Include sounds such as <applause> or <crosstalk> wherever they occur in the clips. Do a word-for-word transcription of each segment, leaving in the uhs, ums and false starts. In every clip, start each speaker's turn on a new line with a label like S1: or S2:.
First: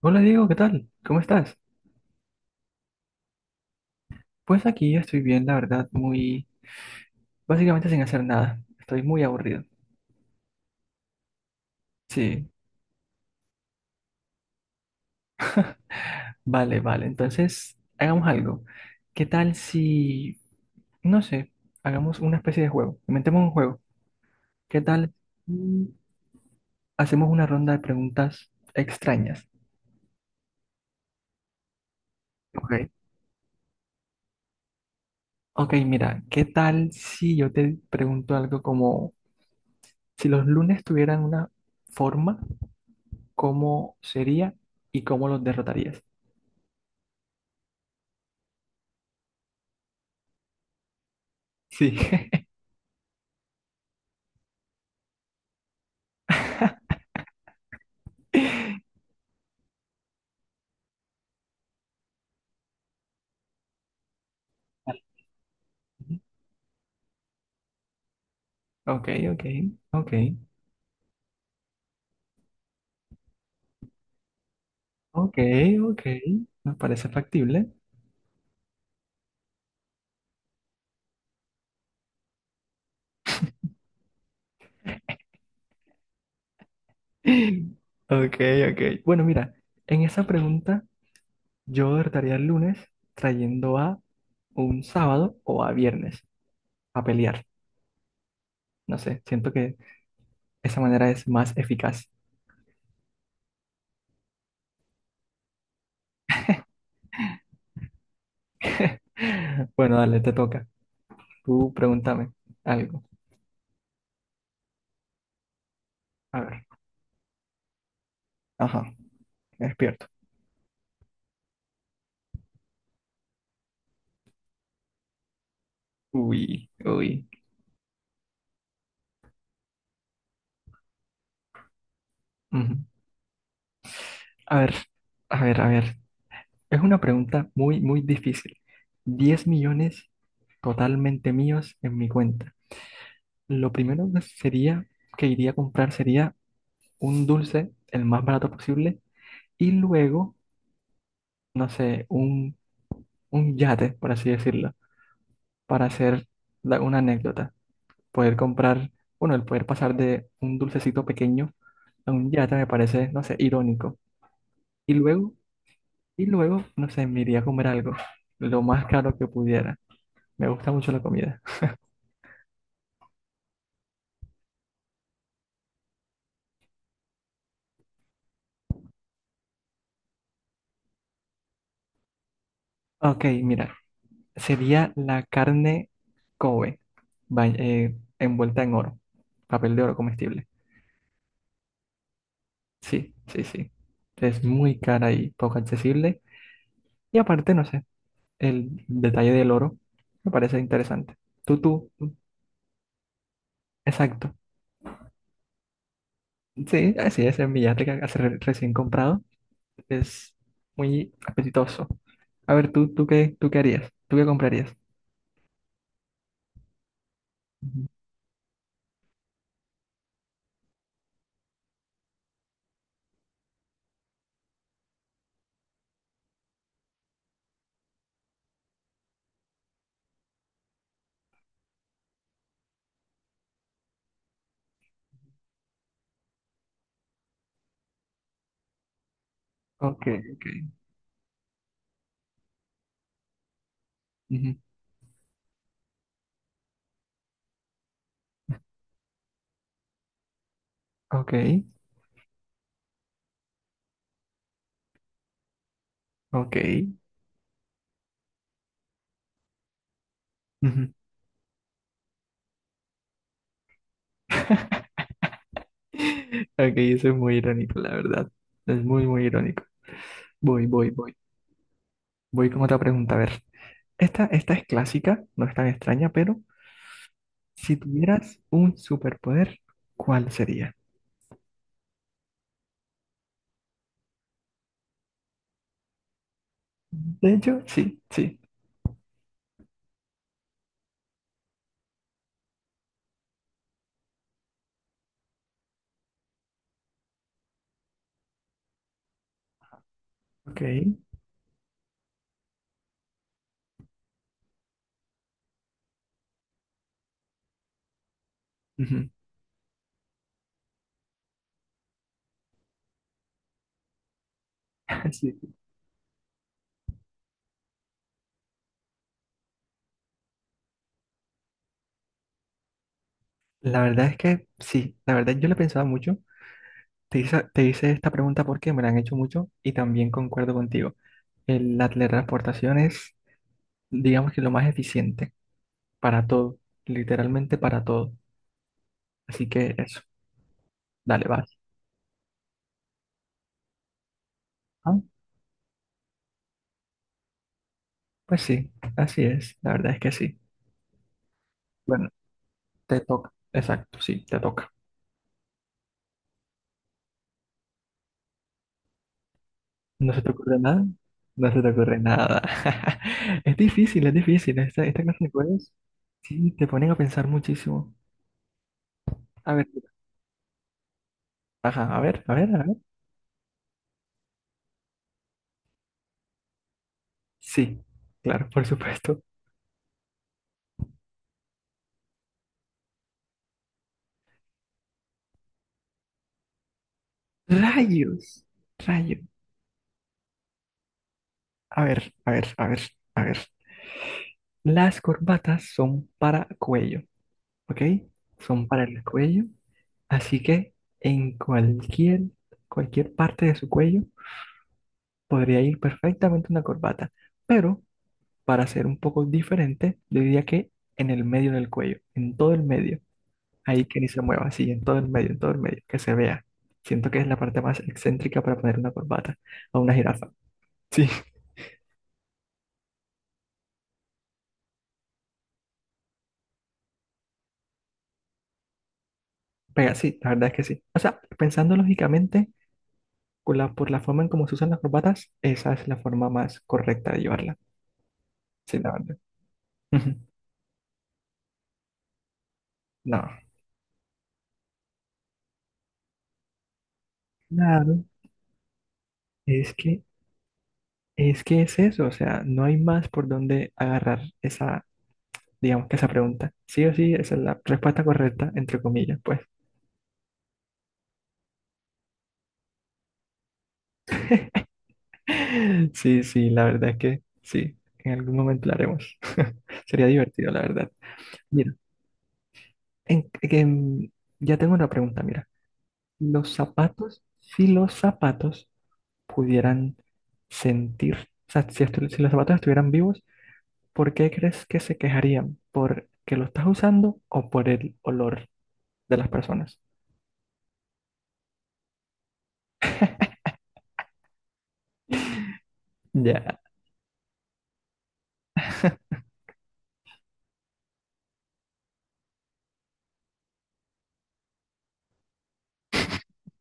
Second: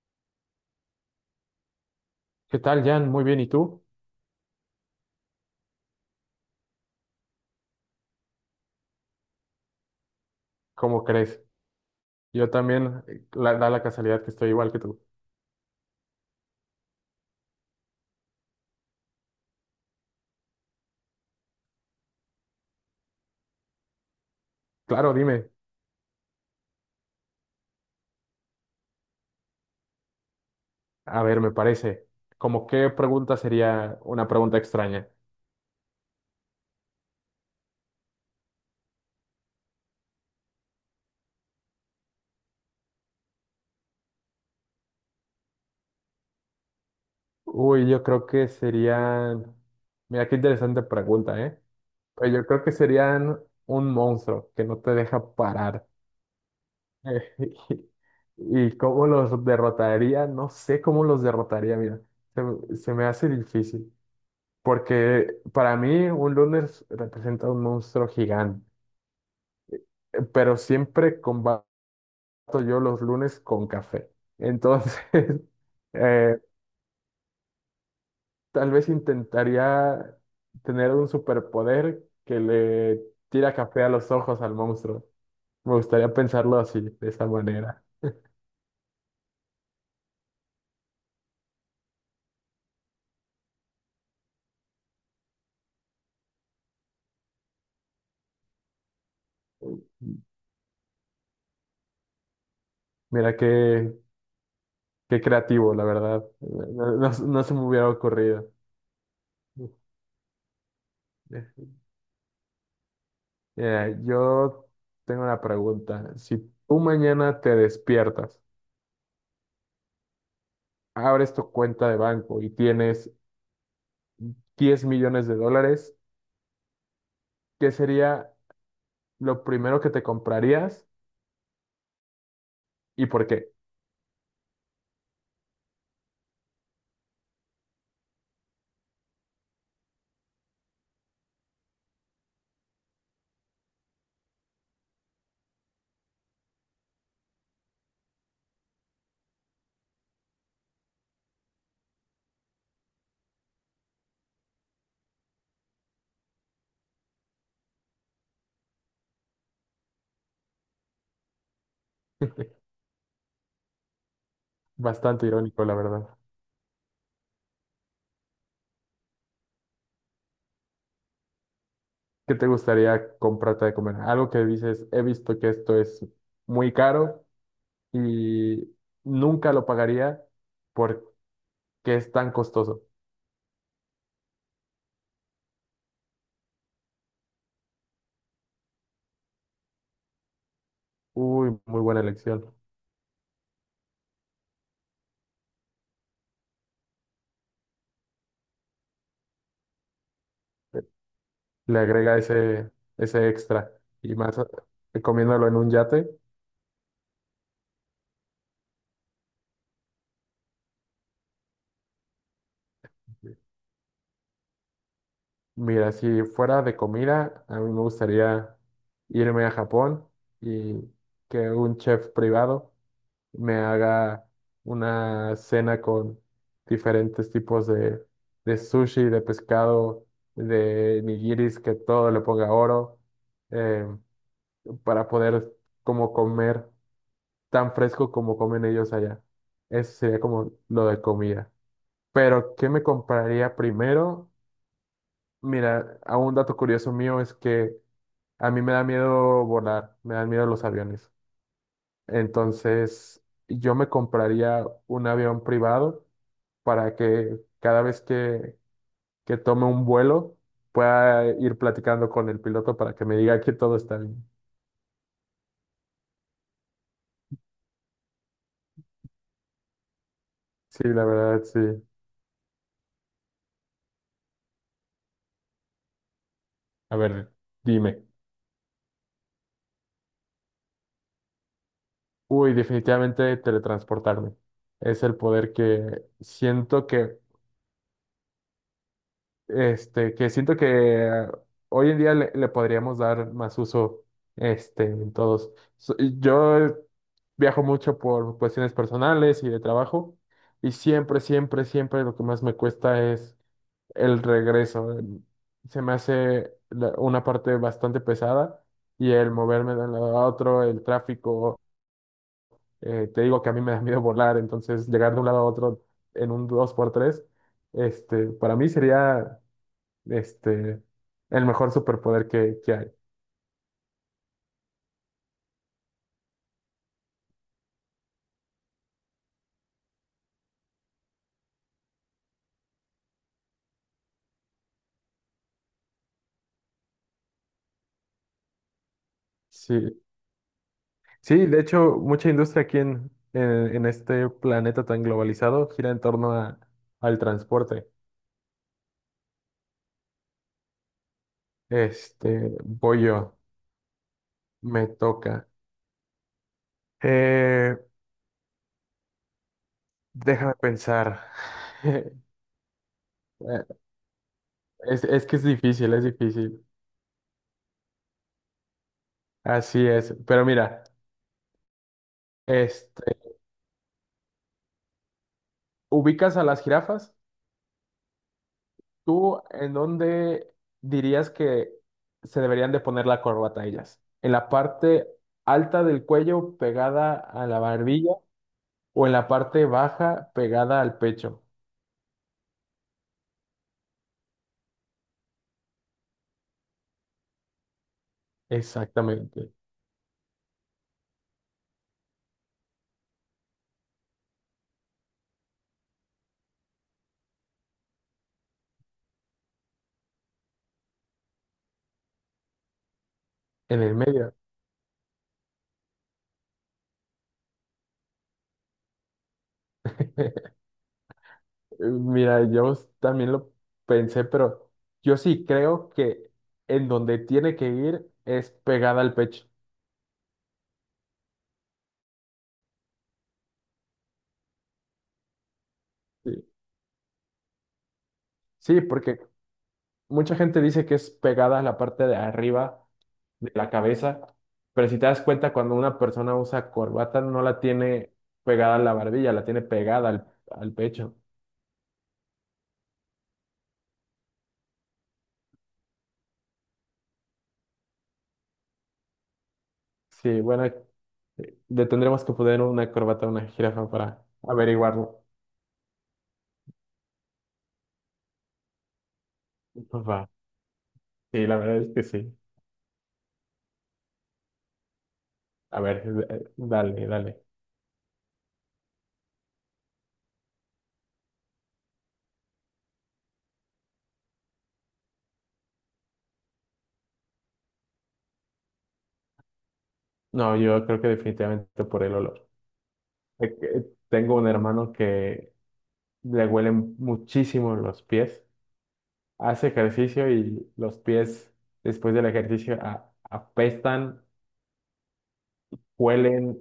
S1: Hola Diego, ¿qué tal? ¿Cómo estás?
S2: ¿Qué tal, Jan? Muy bien, ¿y tú?
S1: Pues aquí yo estoy bien, la verdad, muy... básicamente sin hacer nada. Estoy muy aburrido.
S2: ¿Cómo crees? Yo
S1: Sí,
S2: también, eh, la- da la casualidad que estoy igual que tú.
S1: vale, vale. Entonces, hagamos algo. ¿Qué tal si, no sé, hagamos una especie de juego? Inventemos un juego. ¿Qué tal
S2: Claro, dime.
S1: si hacemos una ronda de preguntas extrañas?
S2: A ver, me parece. ¿Cómo
S1: Ok.
S2: qué pregunta sería una pregunta extraña?
S1: Ok, mira, ¿qué tal si yo te pregunto algo como, si los lunes tuvieran una forma, ¿cómo sería y cómo los derrotarías?
S2: Uy, yo creo que serían... Mira, qué interesante pregunta, ¿eh?
S1: Sí.
S2: Pues yo
S1: <laughs>
S2: creo que serían un monstruo que no te deja parar. <laughs> ¿Y
S1: <laughs>
S2: cómo los derrotaría? No sé cómo los derrotaría, mira. Se, me- se me hace difícil. Porque para mí un lunes representa un monstruo gigante,
S1: Ok, ok, ok,
S2: eh, pero siempre combato yo los lunes con café. Entonces,
S1: ok,
S2: <laughs>
S1: ok.
S2: eh,
S1: Me parece factible.
S2: tal vez intentaría tener un superpoder que le tira café a los ojos al monstruo. Me gustaría pensarlo así, de esa
S1: <laughs>
S2: manera.
S1: Ok, ok. Bueno, mira, en esa pregunta yo derrotaría el lunes trayendo a un sábado o a viernes a pelear. No sé, siento que esa manera es más eficaz.
S2: Mira qué, qué creativo, la verdad. No, no- no se me hubiera ocurrido.
S1: <laughs> Bueno, dale, te toca. Tú pregúntame algo.
S2: Eh, yo tengo una pregunta. Si
S1: A ver.
S2: tú mañana te despiertas,
S1: Ajá, me despierto.
S2: abres tu cuenta de banco y tienes diez millones de dólares,
S1: Uy, uy.
S2: ¿qué sería lo primero que te comprarías
S1: Ujú.
S2: y por qué?
S1: A ver, a ver, a ver. Es una pregunta muy, muy difícil. Diez millones totalmente míos en mi cuenta. Lo primero que sería que iría a comprar sería un dulce, el más barato posible, y luego, no sé, un, un yate, por así decirlo, para hacer la- una anécdota. Poder comprar, bueno, el poder pasar de un dulcecito pequeño a un yate me parece, no sé, irónico. Y
S2: Bastante
S1: luego,
S2: irónico, la verdad.
S1: y luego, no sé, me iría a comer algo, lo más caro que pudiera. Me gusta mucho la comida.
S2: ¿Qué te gustaría comprarte de comer? Algo que dices, he visto que esto es muy caro y nunca lo pagaría porque es tan costoso.
S1: Ok, mira, sería la carne Kobe, va- eh, envuelta en oro, papel de oro comestible.
S2: Uy, muy buena elección.
S1: Sí, sí, sí. Es muy cara y poco accesible. Y aparte, no sé, el detalle del oro me parece interesante. Tú,
S2: Le
S1: tú,
S2: agrega ese, ese extra. Y
S1: exacto.
S2: más eh, comiéndolo en un yate.
S1: Sí, así es, el billete que hace re- recién comprado es muy apetitoso. A ver, tú, tú qué, tú qué harías, tú qué comprarías.
S2: Mira, si fuera de comida, a mí me
S1: Ujú.
S2: gustaría irme a Japón y que un chef privado me haga una cena con diferentes tipos de, de sushi, de pescado, de nigiris, que todo le ponga oro, eh, para poder como comer tan fresco como comen ellos allá. Eso
S1: Ok,
S2: sería
S1: ok.
S2: como lo de comida. Pero, ¿qué me compraría primero?
S1: Ujú.
S2: Mira, a un dato curioso mío es que a mí me da miedo volar, me dan miedo los aviones.
S1: Ok,
S2: Entonces, yo me compraría un avión privado
S1: ok.
S2: para que cada vez que, que tome un vuelo
S1: Ujú.
S2: pueda ir platicando con el piloto para que me diga que todo está bien.
S1: Ok, eso es muy irónico, la verdad. Es muy, muy irónico. Voy,
S2: Sí,
S1: voy,
S2: la
S1: voy.
S2: verdad, sí.
S1: Voy con otra pregunta. A ver, esta, esta es clásica, no es tan extraña, pero
S2: A ver,
S1: si
S2: dime.
S1: tuvieras un superpoder, ¿cuál sería?
S2: Uy, definitivamente teletransportarme. Es el poder que siento que
S1: De hecho, sí, sí.
S2: este, que siento que hoy en día le, le podríamos dar más uso, este, en todos. So- Yo viajo mucho por cuestiones personales y de trabajo,
S1: Ok.
S2: y siempre, siempre, siempre lo que más me cuesta es el regreso. Em, Se me hace la- Una parte bastante pesada
S1: Ujú,
S2: y el moverme de un lado a otro, el tráfico, eh, te digo que a mí me da miedo volar, entonces
S1: <laughs>
S2: llegar de un
S1: sí.
S2: lado a otro en un dos por tres este, para mí sería este, el mejor superpoder que, que hay.
S1: La verdad es que sí, la verdad yo lo he pensado mucho. Te hice, te hice esta pregunta porque me la han hecho mucho y también concuerdo contigo. El- La teletransportación es, digamos que lo más eficiente para todo, literalmente para todo. Así que
S2: Sí.
S1: eso, dale,
S2: Sí,
S1: vas.
S2: de hecho, mucha industria aquí en, en, en este planeta
S1: Ah,
S2: tan globalizado gira en torno a, al transporte.
S1: pues sí, así es, la verdad es que sí. Bueno,
S2: Este,
S1: te
S2: voy
S1: toca,
S2: yo,
S1: exacto, sí, te toca.
S2: me toca. Eh,
S1: ¿No se te
S2: déjame
S1: ocurre nada?
S2: pensar.
S1: No se te ocurre
S2: <laughs>
S1: nada. <laughs> Es
S2: Eh,
S1: difícil, es difícil. Esta, esta
S2: Es,
S1: clase
S2: es
S1: de
S2: que es
S1: juegos
S2: difícil, es
S1: sí
S2: difícil.
S1: te ponen a pensar muchísimo. A ver,
S2: Así es. Pero mira,
S1: ajá, a ver, a ver, a ver.
S2: este, ¿ubicas a las jirafas?
S1: Sí, claro, por supuesto.
S2: ¿Tú en dónde dirías que se deberían de poner la corbata ellas? ¿En la parte alta del cuello pegada a la barbilla
S1: Rayos,
S2: o en
S1: rayos.
S2: la parte baja pegada al pecho?
S1: A ver, a ver, a ver, a ver. Las corbatas son para cuello, ¿ok? Son para el cuello.
S2: Exactamente,
S1: Así que en cualquier, cualquier parte de su cuello podría ir perfectamente una corbata. Pero para ser un poco diferente, yo diría que en el medio del cuello, en todo el medio.
S2: en
S1: Ahí
S2: el
S1: que ni se
S2: medio.
S1: mueva, así, en todo el medio, en todo el medio, que se vea. Siento que es la parte más excéntrica para poner una corbata a una jirafa.
S2: <laughs>
S1: Sí,
S2: Mira, yo también lo pensé, pero yo sí creo que en donde tiene que ir es pegada al pecho.
S1: <laughs> pega, sí, la verdad es que sí. O sea, pensando lógicamente, con la- por la forma en cómo se usan las corbatas, esa es la forma
S2: Sí,
S1: más correcta de llevarla. Sí,
S2: sí,
S1: la verdad.
S2: porque
S1: <laughs>
S2: mucha gente dice que es pegada a la parte de arriba
S1: No.
S2: de la cabeza, pero si te das cuenta, cuando una persona usa corbata, no la
S1: Claro,
S2: tiene pegada a la barbilla, la tiene
S1: es que
S2: pegada al, al pecho.
S1: es que es eso, o sea, no hay más por dónde agarrar esa, digamos que esa pregunta. Sí o sí, esa es la respuesta correcta, entre comillas, pues.
S2: Sí, bueno, le tendremos que poner una corbata a una jirafa para averiguarlo.
S1: <laughs> Sí, sí, la verdad es que sí, en algún momento la haremos. <laughs> Sería
S2: Va.
S1: divertido, la verdad.
S2: Sí, la
S1: Mira,
S2: verdad es que sí.
S1: en- en- ya tengo una pregunta, mira.
S2: A ver, eh,
S1: Los
S2: dale,
S1: zapatos,
S2: dale.
S1: si los zapatos pudieran sentir, o sea, si, estu- si los zapatos estuvieran vivos, ¿por qué crees que se quejarían? ¿Por que lo estás usando o por el olor de las personas?
S2: No, yo creo que definitivamente por el olor. Eh, que Tengo un hermano que le
S1: Ya,
S2: huelen muchísimo los pies. Hace ejercicio y los pies después del ejercicio a- apestan huelen,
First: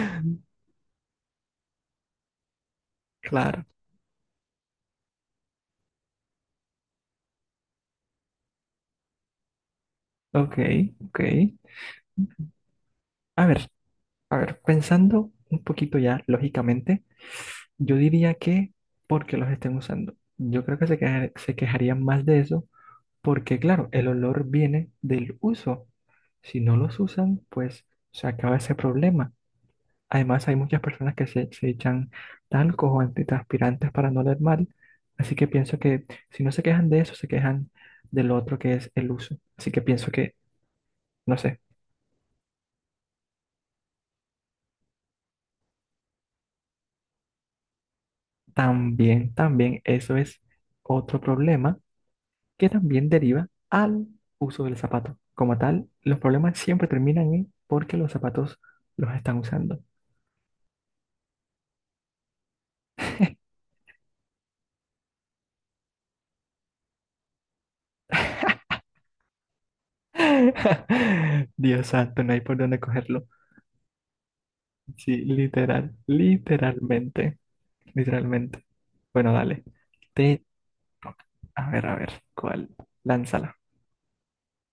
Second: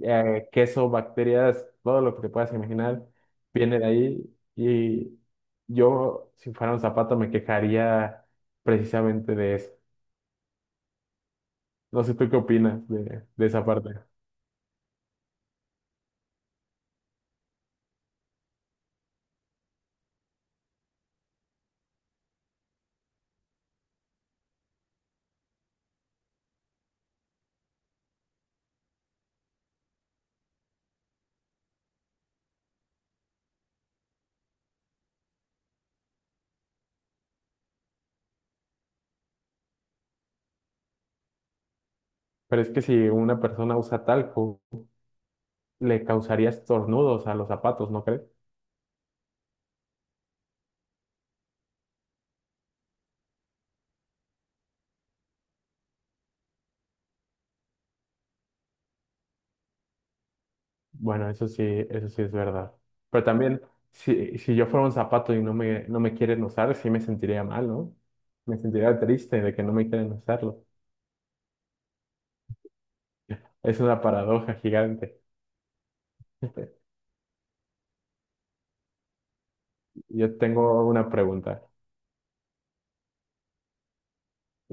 S2: eh, queso, bacterias, todo lo que te puedas imaginar
S1: claro,
S2: viene de ahí. Y yo, si fuera un zapato, me quejaría precisamente de eso.
S1: ok, ok.
S2: No sé tú qué opinas de,
S1: A
S2: de esa
S1: ver,
S2: parte.
S1: a ver, pensando un poquito ya lógicamente, yo diría que porque los estén usando. Yo creo que se queja- se quejarían más de eso porque, claro, el olor viene del uso. Si no los usan, pues se acaba ese problema. Además, hay muchas personas que se, se echan talcos o antitranspirantes para no oler mal. Así que pienso que si no se quejan de eso, se quejan del otro que es el uso. Así que pienso. No sé.
S2: Pero es que si una persona usa talco, le causaría estornudos a los zapatos, ¿no crees?
S1: También, también, eso es otro problema que también deriva al uso del zapato. Como tal, los problemas siempre terminan en porque los zapatos los están usando.
S2: Bueno, eso sí, eso sí es verdad. Pero también, si, si yo fuera un zapato y no me, no me quieren usar, sí me sentiría mal, ¿no? Me sentiría triste de que no me quieren usarlo.
S1: <laughs> Dios santo, no hay por dónde cogerlo.
S2: Es una paradoja
S1: Sí,
S2: gigante.
S1: literal, literalmente, literalmente. Bueno, dale.
S2: Yo
S1: Te,
S2: tengo una pregunta.
S1: a ver, a ver, ¿cuál? Lánzala.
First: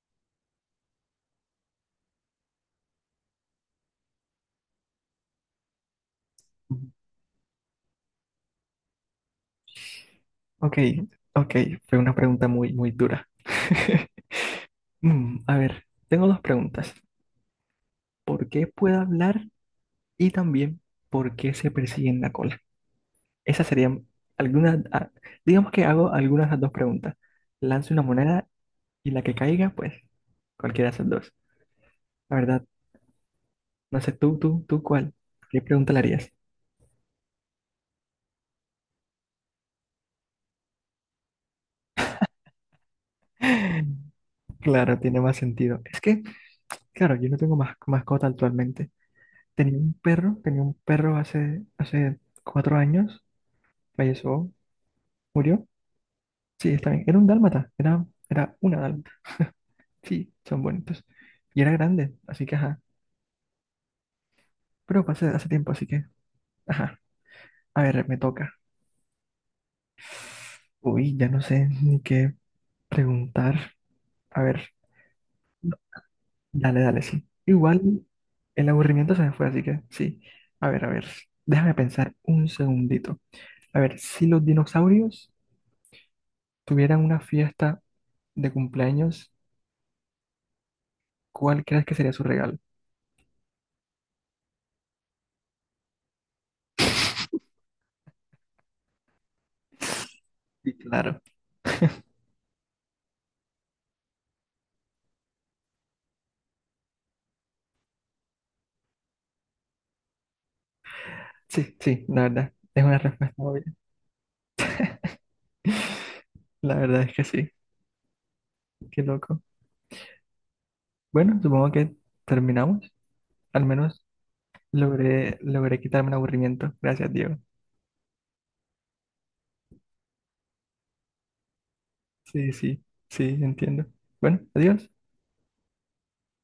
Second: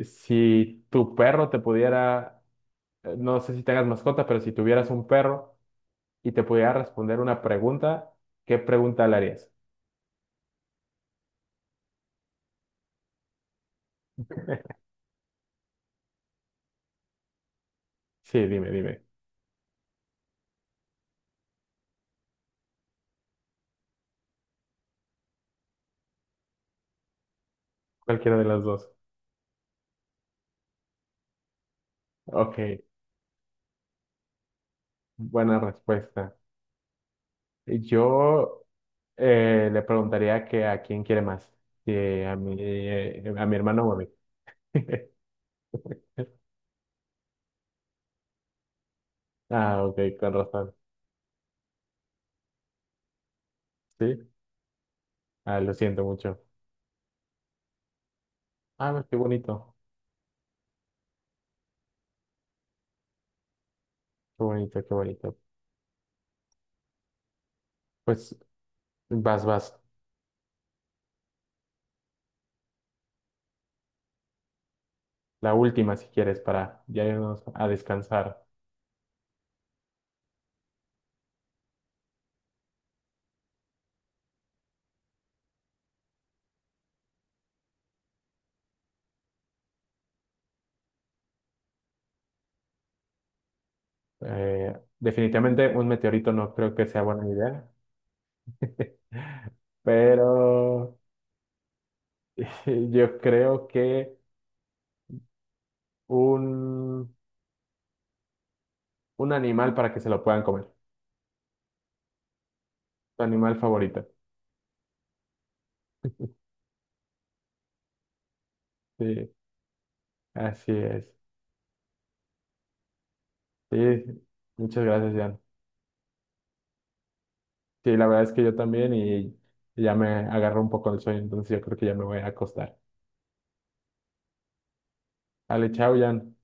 S2: Si tu perro te pudiera, eh, no sé si tengas mascota, pero si tuvieras un perro y te pudiera responder una pregunta, ¿qué pregunta le harías?
S1: Ok, ok, fue una pregunta muy, muy dura. <laughs> Mm, a ver, tengo dos preguntas.
S2: Sí,
S1: Por qué
S2: dime,
S1: puede
S2: dime.
S1: hablar y también por qué se persigue en la cola. Esas serían algunas, ah, digamos que hago algunas de las dos preguntas. Lanzo una
S2: Cualquiera de
S1: moneda
S2: las dos.
S1: y la que caiga, pues cualquiera de esas dos. La
S2: Ok,
S1: verdad, no sé tú, tú, tú cuál,
S2: buena
S1: ¿qué pregunta le harías?
S2: respuesta. Yo eh, le preguntaría que a quién quiere más, si a mi, eh, a mi hermano o a mí.
S1: <laughs> Claro, tiene más sentido. Es que,
S2: <laughs>
S1: claro, yo no tengo más mascota actualmente. Tenía
S2: Ah,
S1: un
S2: ok, con
S1: perro, tenía un
S2: razón.
S1: perro hace, hace cuatro años,
S2: Sí,
S1: falleció,
S2: ah,
S1: murió.
S2: lo siento mucho.
S1: Sí, está bien. Era un dálmata, era, era una
S2: Ah, no,
S1: dálmata.
S2: qué bonito.
S1: Sí, son bonitos. Y era grande, así que ajá.
S2: Qué bonito, qué
S1: Pero pasé hace
S2: bonito.
S1: hace tiempo, así que ajá. A ver, me
S2: Pues
S1: toca.
S2: vas, vas.
S1: Uy, ya no sé ni qué preguntar. A ver,
S2: La última, si quieres,
S1: dale,
S2: para
S1: dale,
S2: ya
S1: sí.
S2: irnos a
S1: Igual
S2: descansar.
S1: el aburrimiento se me fue, así que sí. A ver, a ver. Déjame pensar un segundito. A ver, si los dinosaurios tuvieran una fiesta de cumpleaños, ¿cuál crees que sería su regalo?
S2: Eh, definitivamente un meteorito no creo que sea buena idea, <laughs>
S1: Sí,
S2: pero
S1: claro.
S2: <laughs> yo creo que un, un animal para que se lo puedan comer.
S1: Sí, sí, la verdad. Es una
S2: Tu
S1: respuesta
S2: animal
S1: obvia.
S2: favorito. <laughs>
S1: <laughs> La verdad es que sí. Qué
S2: Sí,
S1: loco.
S2: así es.
S1: Bueno, supongo que terminamos. Al
S2: Sí,
S1: menos
S2: muchas gracias,
S1: logré,
S2: Jan.
S1: logré quitarme el aburrimiento. Gracias, Diego.
S2: Sí, la verdad es que yo también y ya me agarró un poco el sueño, entonces yo creo que ya me voy a
S1: Sí,
S2: acostar.
S1: sí, sí, entiendo. Bueno, adiós.
S2: Dale, chao, Jan.